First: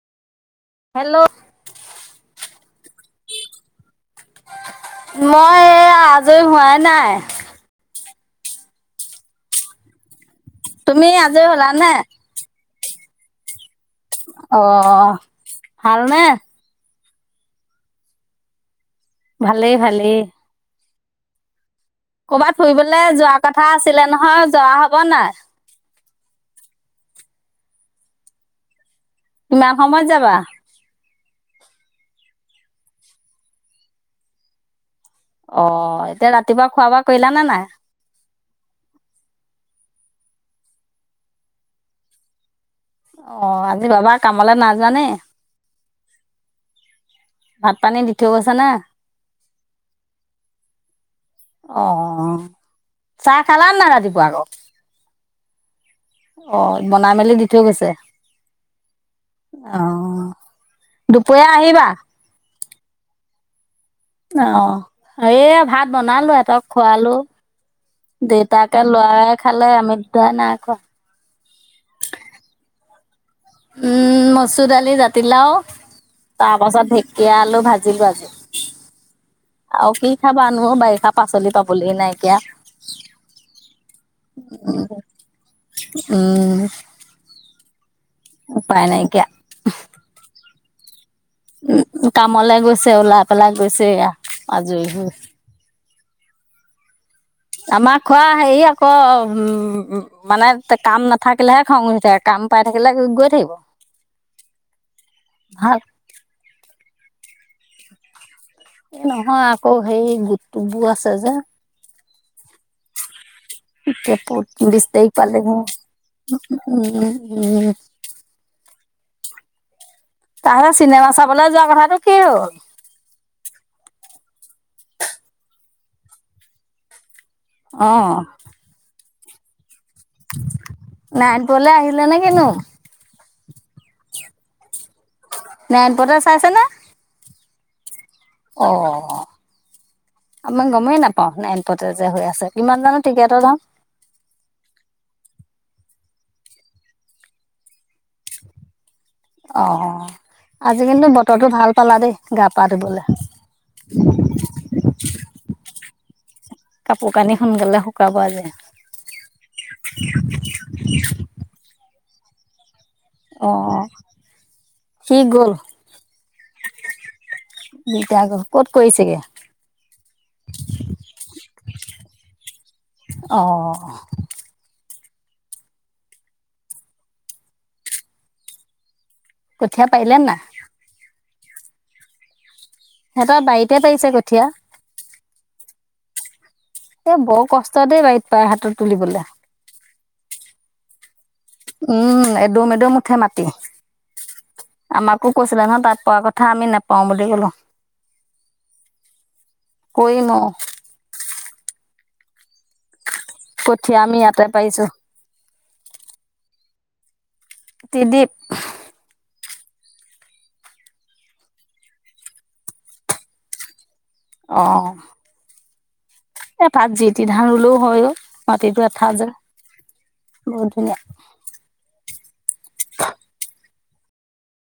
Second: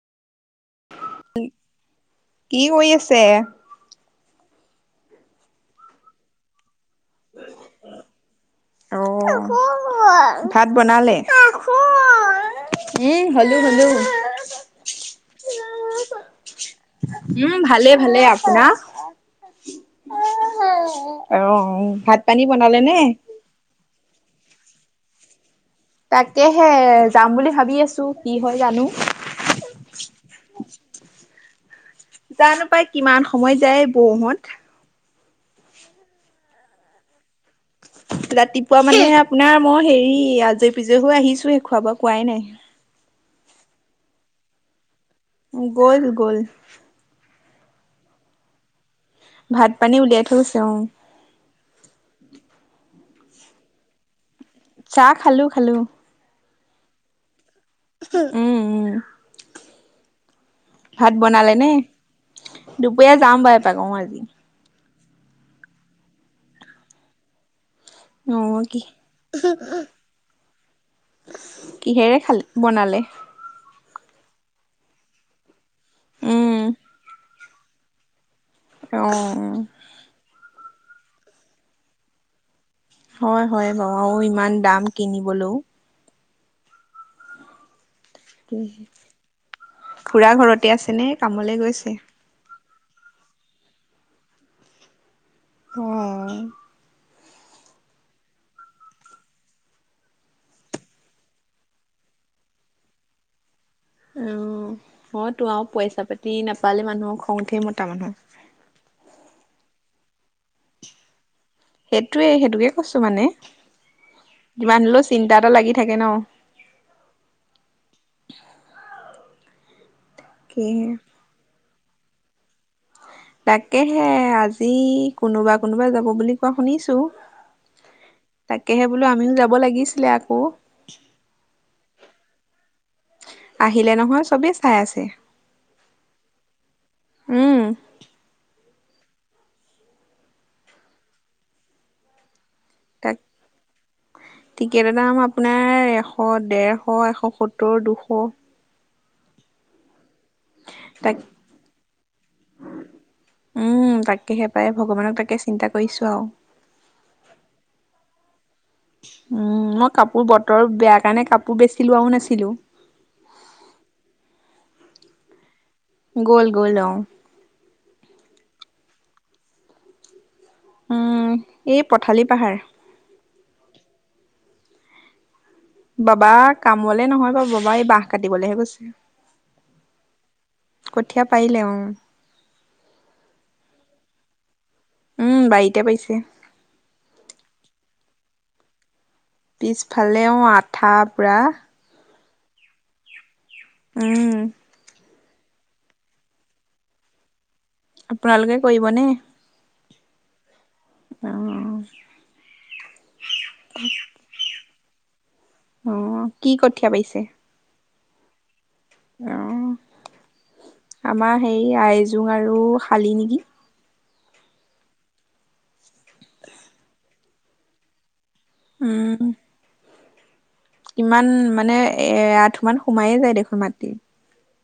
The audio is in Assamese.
হেল্ল, কি কৰি আছে? মই এইয়া, আজৰি হোৱাই নাই। অ, [unintelligible] ভাত তুমি বানালে? আজৰি হলানে [inaudible] উম, হ'লো হ'লো। অ, ভাল নে? উম, ভালে ভালে আপোনাৰ? ভালেই, ভালেই। [inaudible] ক'বাত বনালে নে? ফুৰিবলৈ যোৱা কথা আছিলে নহয় যোৱা হ'ব নাই? তাকেহে যাম বুলি ভাবি আছো কি হয় জানো। কিমান সময়ত যাবা? [unintelligible] জানো পাই কিমান সময়ত যায় বৌহঁত। অ' এতিয়া ৰাতিপুৱা খোৱা বোৱা কৰিলা নে নাই? ৰাতিপুৱা মানে আপোনাৰ মই হেৰি আজৰি পিজৰি হৈ আহিছোহে খোৱা বোৱা কৰাই নাই। অ' আজি বাবা কামলে না যোৱা নে? গ'ল গ'ল। ভাত পানী দি থৈ গৈছা নে? ভাত পানী উলিয়াই থৈ গৈছে অ'। অ' চাহ খালা নে নাই ৰাতিপুৱা আকৌ? চাহ খালোঁ খালোঁ। অ' বনাই মেলি দি থৈ গৈছে। উম, উম অ ভাত দুপৰীয়া বনালে নে? আহিবা দুপৰীয়া যাম বা এপাক অ আজি। অ' এইয়া ভাত বনালো এতক খোৱালো। অ কি দেউতাকে, ল'ৰাই খালে আমি দুটাই নাই খোৱা। কিহেৰে খাল বনালে? উম মচুৰ দালি, জাতিলাও উম তাৰ পাছত ঢেকীয়া, আলু ভা জিলো আজি। অ' উম। আৰু কি খাবা নো অ বাৰিষা পাচলি পাবলৈ নাইকিয়া। হয় হয় বাৰু আৰু ইমান দাম কিনিবলৈও। উম উপায় নাইকিয়া। খুৰা ঘৰতে আছে নে কামলে গৈছে? কামলে গৈছে ওলাই পেলাই গৈছে এয়া আজৰি হৈ। উম আমাৰ খুৰা হেৰি আকৌ ওমমম মানে কাম নাথাকিলেহে খং উঠি থাকে কাম পাই থাকিলে গৈ থাকিব। অ হয় তো আৰু ভাল। পইচা পাতি নাপালে মানুহৰ খং উঠে মতা মানুহৰ। এই নহয় আকৌ সেই গোট বোৰ আছে যে। সেইটোৱে সেইটোকে কৈছো মানে বিশ যিমান হ'লেও তাৰিখ চিন্তা পালেহি এটা লাগি থাকে ন। উম উম তাৰ কি পিছত চিনেমা চাবলৈ যোৱা কথাটো কি হ'ল তাকেহে আজি কোনোবা কোনোবা যাব বুলি কোৱা শুনিছো। অ তাকেহে বোলো আমিও যাব লাগিছিলে আকৌ। নাৰায়ণপুৰলে আহিলে নে কি নো? আহিলে নহয় চবেই চাই আছে। নাৰায়ণপুৰতে চাই আছে নে? উম অ আমি গমেই নাপাওঁ নাৰায়ণপুৰতে যে হৈ আছে। কিমান জানো তাক টিকেটৰ দাম? টিকেটৰ দাম আপোনাৰ এশ, ডেৰশ, এশ সত্তৰ, দুশ অ, আজি কিন্তু তাক বতৰটো ভাল পালা দেই গা-পা ধুবলে। উম তাকেহে পায় ভগৱানক তাকে চিন্তা কৰিছো আও। কাপোৰ কানি সোনকালে শুকাব আজি। উম, মই কাপোৰ বতৰ বেয়া কাৰণে কাপোৰ পোৰ বেছি লোৱাও নাছিলো। অ। সি গ'ল? গ'ল গ'ল অ। দিগদাৰ আক। ক'ত কৰিছেগে? উম, এই পথালি পাহাৰ। অ। বাবা কামলে নহয় বাৰু বাবা এই বাঁহ কাটিবলেহে গৈছে। কঠীয়া পাৰিলে নাই? কঠীয়া পাৰিলে অ। সিহঁতৰ বাৰীতে পাৰিছে কঠীয়া। উম বাৰীতে পাৰিছে। এ বৰ কষ্ট দেই বাৰীত পৰা হাতত তুলিবলে। পিছফালে অ আঠা পুৰা। উম, এদম এদম উঠে মাটি। উম। আমাকো কৈছিলে নহয় তাত পৰা কথা আমি নেপাৰো বুলি ক'লো। আপোনালোকে কৰিবনে? কৰিম অ। উম। কঠীয়া আমি ইয়াতে পাৰিছো। অ। কি কঠীয়া পাৰিছে? ত্ৰিদিপ। অ। আমাৰ হেৰি আইজোং আৰু শালি নিকি। অ, এ তাত যিটি ধান ৰুলেও হয় অ। মাটিটো এঠা যেন। ইমান মানে এয়াঠু মান সোমায়েই যায় দেখোন মাটি।